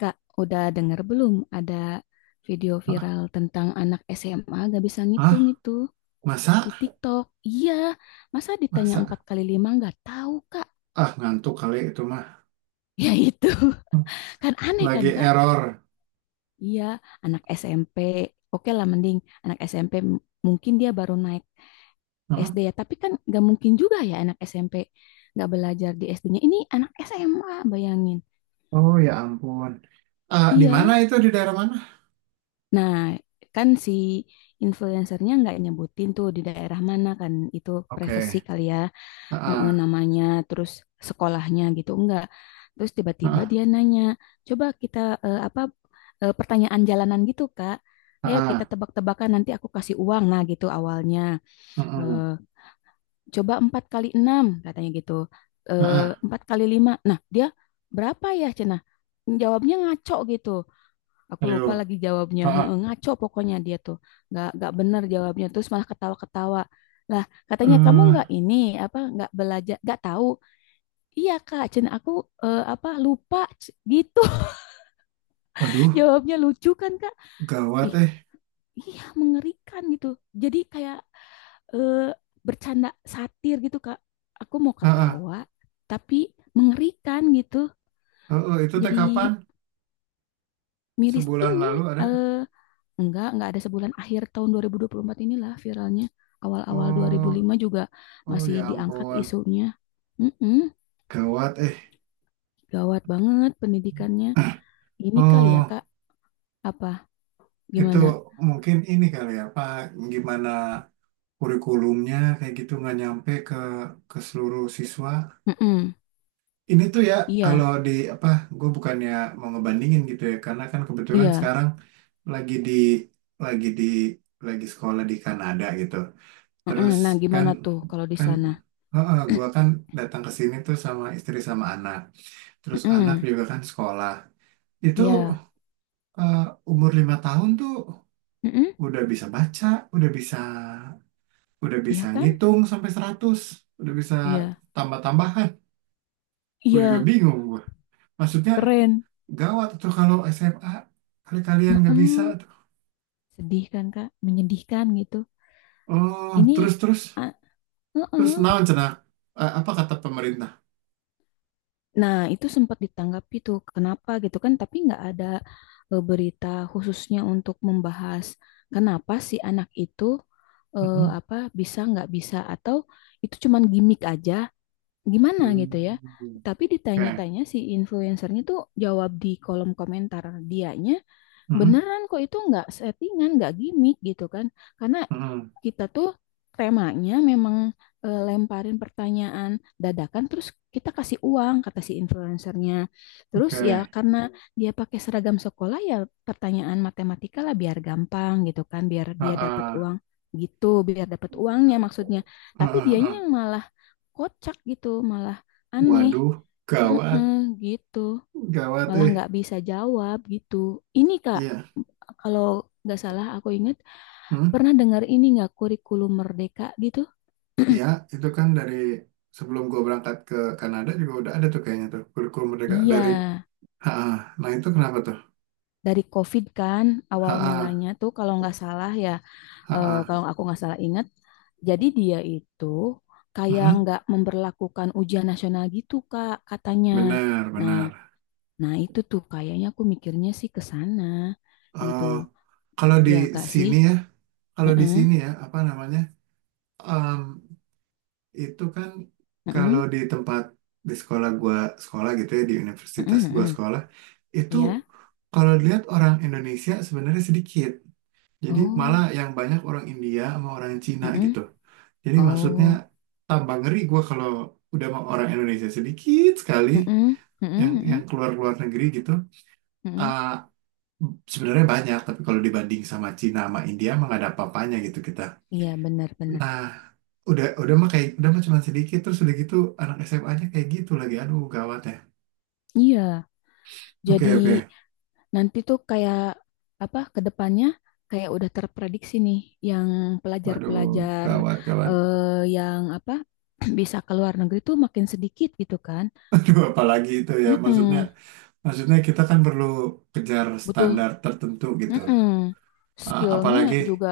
Kak, udah denger belum ada video viral tentang anak SMA gak bisa ngitung Ah, itu masa? di TikTok? Iya, masa ditanya empat Masa? kali lima nggak tahu Kak? Ah, ngantuk kali itu mah. Ya itu, Hmm. kan aneh kan Lagi Kak? error. Iya, anak SMP, oke lah mending anak SMP m- P m- mungkin dia baru naik Heeh. SD ya, tapi kan nggak mungkin juga ya anak SMP nggak belajar di SD-nya. Ini anak SMA, bayangin. Oh ya ampun. Ah, di mana Iya, itu? Di daerah mana? nah, kan si influencernya nggak nyebutin tuh di daerah mana kan itu Oke. privacy kali ya, Heeh. Namanya terus sekolahnya gitu enggak. Terus tiba-tiba Heeh. dia nanya, coba kita apa pertanyaan jalanan gitu Kak. Ayo kita Heeh. tebak-tebakan nanti aku kasih uang nah gitu awalnya. Heeh. Eh, Coba empat kali enam katanya gitu. Eh, Heeh. Empat kali lima. Nah dia berapa ya Cenah? Jawabnya ngaco gitu. Aku lupa Ayo. lagi jawabnya. Heeh. Heeh, ngaco pokoknya dia tuh. Nggak benar jawabnya. Terus malah ketawa-ketawa. Lah, katanya kamu nggak Eh, ini apa nggak belajar, nggak tahu. Iya, Kak, Cen aku apa lupa C- gitu. Waduh, Jawabnya lucu kan, Kak? gawat Ih, eh. iya mengerikan gitu. Jadi kayak eh, bercanda satir gitu, Kak. Aku mau Heeh. ketawa tapi mengerikan gitu. Heeh, itu teh Jadi kapan? miris Sebulan ini lalu ada. eh enggak ada sebulan akhir tahun 2024 inilah viralnya. Awal-awal Oh, 2005 juga oh masih ya diangkat ampun. isunya. Mm-mm, Gawat eh. gawat banget pendidikannya. Ah, Ini kali ya, Oh, Kak, apa itu gimana? mungkin ini kali ya, Pak. Gimana? Kurikulumnya kayak gitu nggak nyampe ke seluruh siswa. Mm-mm, Ini tuh ya kalau iya, di apa gue bukannya mau ngebandingin gitu ya karena kan kebetulan iya. sekarang lagi di lagi di lagi sekolah di Kanada gitu. Mm-mm, Terus nah, kan gimana tuh kalau di kan sana? heeh, gue kan datang ke sini tuh sama istri sama anak. Terus anak Mm-mm, juga kan sekolah. Itu iya. eh, umur 5 tahun tuh Mm-mm, udah bisa baca, udah bisa Udah bisa iya kan? ngitung sampai 100, udah bisa Iya. tambah-tambahan. Gue juga Iya, bingung gue. Maksudnya keren. gawat tuh kalau SMA kali kalian nggak bisa Mm-mm. tuh. Sedih kan, Kak? Menyedihkan gitu. Oh, Ini terus terus ah, terus mm-mm. naon cenah? Apa kata pemerintah? Nah, itu sempat ditanggapi tuh, kenapa gitu kan? Tapi nggak ada berita khususnya untuk membahas kenapa si anak itu Mhm. apa bisa nggak bisa atau itu cuman gimmick aja, gimana Hmm. gitu ya? Oke. Tapi ditanya-tanya si influencernya tuh jawab di kolom komentar dianya Mhm. beneran kok itu nggak settingan, nggak gimmick gitu kan. Karena Mhm. kita tuh temanya memang lemparin pertanyaan dadakan terus kita kasih uang kata si influencernya. Terus ya Oke. karena dia pakai seragam sekolah ya pertanyaan matematika lah biar gampang gitu kan, biar Ah, dia dapat ah. uang gitu, biar dapat uangnya maksudnya. Ah, Tapi ah, dianya ah. yang malah kocak gitu, malah aneh. Waduh, gawat, Mm-mm, gitu gawat malah eh. nggak bisa jawab gitu. Ini Kak, Iya. kalau nggak salah aku ingat Hmm? pernah dengar ini nggak kurikulum merdeka gitu? Iya, itu kan dari sebelum gue berangkat ke Kanada juga udah ada tuh kayaknya tuh kurikulum merdeka Iya, dari. Ha, nah itu kenapa tuh? dari COVID kan awal Ha, mulanya tuh kalau nggak salah ya, ha, kalau aku nggak salah ingat, jadi dia itu kayak hmm, nggak memberlakukan ujian nasional gitu Kak katanya. benar, Nah, benar. nah itu tuh kayaknya aku mikirnya sih ke sana gitu. Eh, kalau di Ya Kak sih. sini ya, kalau di Heeh, sini ya, apa namanya? em, itu kan heeh, kalau di sekolah gua sekolah gitu ya, di universitas heeh, gua heeh. sekolah, itu Iya. kalau dilihat orang Indonesia sebenarnya sedikit. Jadi malah Oh. yang banyak orang India sama orang Cina Mm-mm. gitu. Jadi maksudnya Oh, tambah ngeri gua kalau udah mau orang Indonesia sedikit sekali. mm-mm. yang Mm-mm. yang Mm-mm. keluar keluar negeri gitu, Mm-mm. eh, sebenarnya banyak tapi kalau dibanding sama Cina sama India emang gak ada apa-apanya gitu kita. Iya, benar-benar. Nah, udah mah kayak udah mah cuma sedikit terus udah gitu, anak SMA-nya kayak gitu lagi, aduh gawat ya. Iya, Oke jadi oke. nanti tuh kayak apa ke depannya kayak udah terprediksi nih yang Waduh, pelajar-pelajar gawat gawat. eh, yang apa bisa ke luar negeri tuh makin sedikit gitu kan. Aduh apalagi itu ya, maksudnya Mm-mm. maksudnya kita kan perlu kejar Butuh standar tertentu gitu. mm-mm. Eh, Skillnya apalagi juga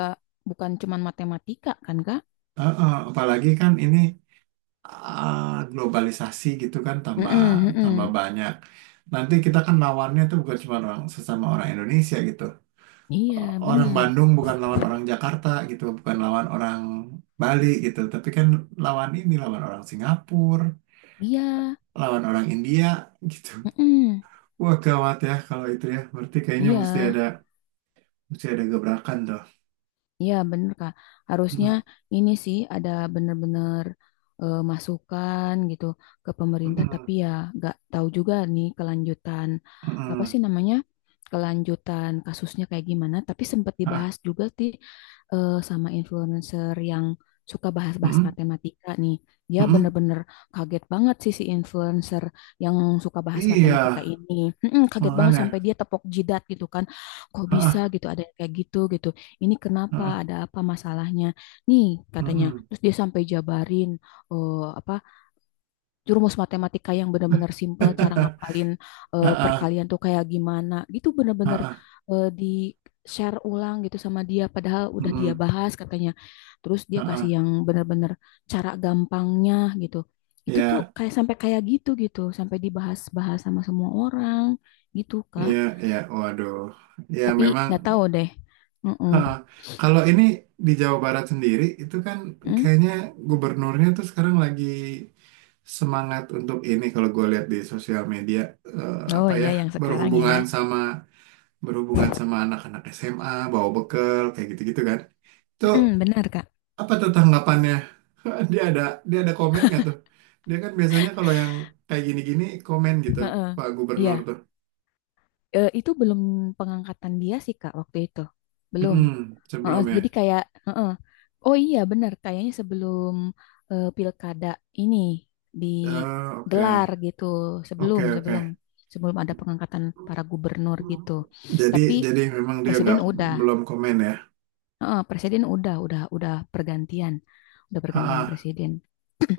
bukan cuman matematika kan, Kak? Apalagi kan ini, globalisasi gitu kan tambah Mm-mm. tambah Mm-mm. banyak. Nanti kita kan lawannya tuh bukan cuma orang sesama orang Indonesia gitu. Iya, Orang benar. Bandung bukan lawan orang Jakarta gitu, bukan lawan orang Bali gitu, tapi kan lawan orang Singapura, Iya. lawan orang India gitu. Mm-mm. Wah gawat ya kalau itu ya. Berarti kayaknya mesti Iya. ada mesti ada gebrakan tuh. Iya bener Kak, harusnya Mm-mm, ini sih ada bener-bener masukan gitu ke pemerintah tapi mm-mm, ya nggak tahu juga nih kelanjutan apa mm-mm. sih namanya kelanjutan kasusnya kayak gimana tapi sempat Ah, dibahas juga sih sama influencer yang suka bahas-bahas mm-mm, matematika nih dia mm-mm. bener-bener kaget banget sih si influencer yang suka bahas matematika Iya, ini. Mm-mm, kaget banget sampai makanya. dia tepok jidat gitu kan kok bisa Ah, gitu ada yang kayak gitu gitu ini kenapa ah, ada apa masalahnya nih katanya mm-mm. terus dia sampai jabarin eh, apa jurumus matematika yang benar-benar simpel cara ngapalin Heeh, perkalian tuh kayak gimana gitu benar-benar heeh, di share ulang gitu sama dia padahal udah dia mhm, bahas katanya terus dia kasih heeh. yang benar-benar cara gampangnya gitu itu tuh Ya, kayak sampai kayak gitu gitu sampai dibahas-bahas sama semua orang gitu Kak ya, ya. Waduh. Ya tapi nggak memang. tahu deh. Mm-mm. Heeh. Kalau ini di Jawa Barat sendiri itu kan Mm? kayaknya gubernurnya tuh sekarang lagi semangat untuk ini, kalau gue lihat di sosial media, Oh apa ya, iya yang sekarang berhubungan ya. sama berhubungan sama anak-anak SMA bawa bekal kayak gitu-gitu kan. Itu Mm-mm, benar, Kak. apa tuh tanggapannya? Dia ada dia ada komen nggak tuh? Dia kan biasanya kalau yang kayak gini-gini komen gitu, Heeh. Pak Gubernur Iya, tuh. eh, itu belum pengangkatan dia sih Kak waktu itu. Belum. Mm-mm, Heeh, sebelum jadi ya. kayak heeh. Oh iya benar, kayaknya sebelum pilkada ini Oke, digelar gitu. Sebelum oke, oke. sebelum sebelum ada pengangkatan para gubernur gitu. Jadi, Tapi jadi, memang dia presiden nggak udah. belum komen ya. Heeh, presiden udah pergantian. Udah pergantian Ah, presiden.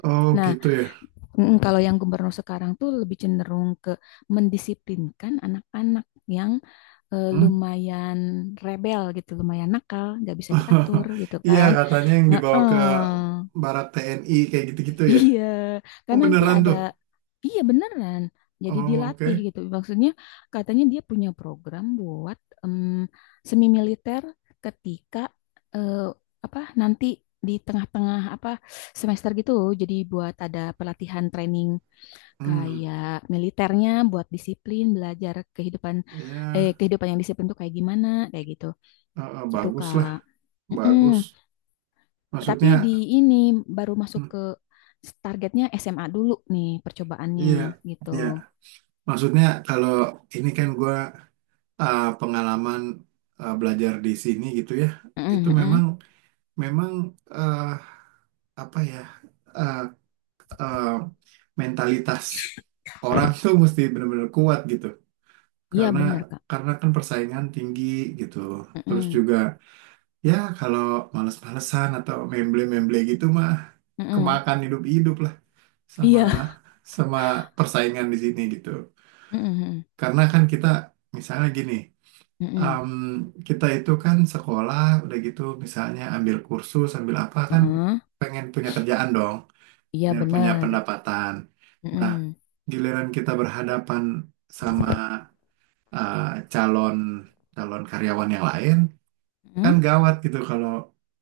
oh Nah, gitu ya. mm, kalau yang gubernur sekarang tuh lebih cenderung ke mendisiplinkan anak-anak yang Hmm? lumayan rebel gitu, lumayan nakal, nggak bisa diatur gitu Iya kan. katanya yang dibawa ke Heeh. Barat TNI kayak gitu-gitu ya. Iya, Oh kan nanti beneran ada, tuh. iya beneran. Jadi Oh dilatih oke. gitu. Maksudnya katanya dia punya program buat em, semi militer ketika eh, apa nanti di tengah-tengah apa semester gitu. Jadi buat ada pelatihan training Hmm, kayak militernya buat disiplin, belajar kehidupan ya, kehidupan yang disiplin tuh kayak gimana, kayak gitu. Gitu, bagus Kak. lah, Mm-mm. bagus. Tapi di Maksudnya, ini baru masuk hmm, ke targetnya SMA dulu nih percobaannya iya, gitu. iya. Maksudnya kalau ini kan gua pengalaman belajar di sini gitu ya, itu Mm-mm, mm-mm. Memang. eh, apa ya eh, eh, mentalitas orang tuh mesti benar-benar kuat gitu Iya, karena bener, Kak. karena kan persaingan tinggi gitu. Terus Mm-mm, juga ya kalau males-malesan atau memble-memble gitu mah, mm-mm. kemakan hidup-hidup lah sama Iya. sama persaingan di sini gitu, Mm-mm, mm-mm, karena kan kita misalnya gini, mm-mm. em, kita itu kan sekolah, udah gitu misalnya ambil kursus ambil apa kan, Mm-mm. pengen punya kerjaan dong Iya, biar punya bener. pendapatan. Nah, Mm-mm, giliran kita berhadapan sama eh, calon calon karyawan yang lain, kan mm-mm. gawat gitu kalau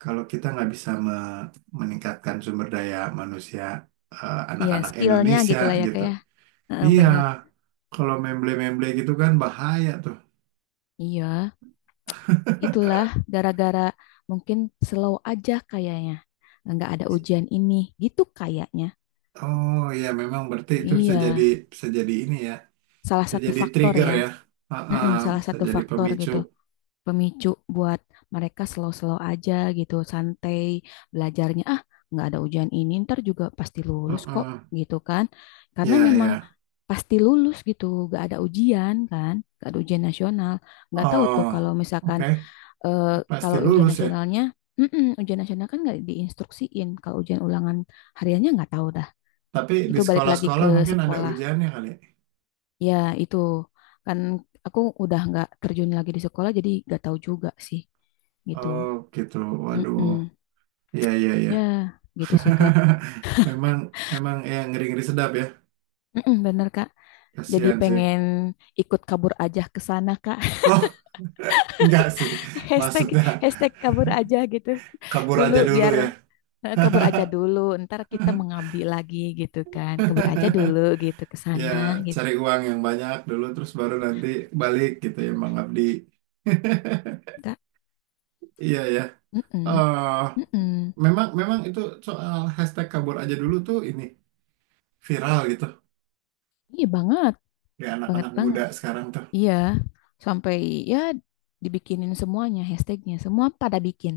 kalau kita nggak bisa meningkatkan sumber daya manusia, Iya, anak-anak skillnya Indonesia gitu lah ya, gitu. Kak ya. Heeh, Iya, bener. kalau memble-memble gitu kan bahaya tuh. Iya. Itulah gara-gara mungkin slow aja kayaknya. Nggak ada ujian ini, gitu kayaknya. Oh iya, memang berarti itu bisa jadi Iya, bisa jadi ini ya, salah bisa satu jadi faktor trigger ya. ya, ah, ah, Mm-mm, salah bisa satu jadi faktor pemicu. gitu. Pemicu buat mereka slow-slow aja gitu, santai belajarnya. Ah, nggak ada ujian ini, ntar juga pasti lulus kok Heeh. gitu kan. Karena Ya memang ya. pasti lulus gitu, nggak ada ujian kan. Nggak ada ujian nasional. Nggak tahu tuh kalau Oh, misalkan oke. eh, Pasti kalau ujian lulus ya. nasionalnya, mm-mm, ujian nasional kan nggak diinstruksiin. Kalau ujian ulangan hariannya nggak tahu dah. Tapi di Itu balik lagi sekolah-sekolah ke mungkin ada sekolah. ujiannya kali, ya? Ya itu kan aku udah nggak terjun lagi di sekolah, jadi nggak tahu juga sih gitu. Oh, gitu. Waduh. Mm-mm. Iya, iya, iya. Ya gitu sih Kak. Memang, memang, ya, ngeri-ngeri sedap ya. Mm-mm, bener Kak. Jadi Kasihan sih. pengen ikut kabur aja ke sana Kak. Oh, enggak sih. Hashtag Maksudnya hashtag kabur aja gitu kabur dulu aja dulu biar ya. eh, kabur aja dulu, ntar kita mengabdi lagi gitu kan. Kabur aja dulu gitu ke Ya, sana gitu, cari uang yang banyak dulu, terus baru nanti balik gitu ya, mengabdi. Kak. Iya ya. Mm-mm, Oh, mm-mm. memang memang itu soal hashtag kabur aja dulu tuh ini viral gitu, Iya banget, di banget anak-anak banget. muda sekarang tuh. Iya, sampai ya dibikinin semuanya hashtagnya, semua pada bikin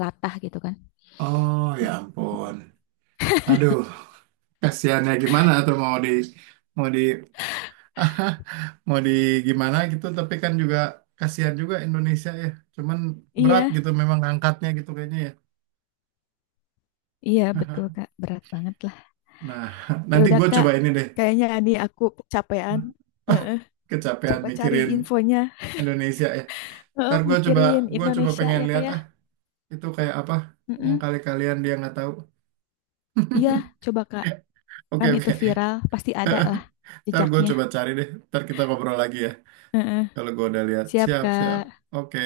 latah gitu kan. Oh ya ampun. Aduh, kasihannya gimana tuh, mau di mau di gimana gitu, tapi kan juga kasihan juga Indonesia ya. Cuman berat Iya, gitu memang angkatnya gitu kayaknya ya. iya betul Kak, berat banget lah. Nah, Ya nanti udah gue Kak, coba ini deh. kayaknya ini aku kecapean. Heeh, Kecapean coba cari mikirin infonya. Indonesia ya. Heeh, Ntar gue coba mikirin gue coba Indonesia pengen ya Kak lihat, ya. ah, itu kayak apa yang Mm-mm. kali kalian dia nggak tahu. Iya, coba Kak, Oke kan oke. itu viral, pasti ada lah Ntar gue jejaknya. coba cari deh. Ntar kita ngobrol lagi ya. Heeh. Kalau gue udah lihat, Siap, siap, siap. Kak. Oke,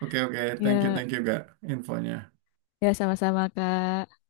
oke, oke. Ya, Thank you, gak infonya. ya sama-sama, Kak.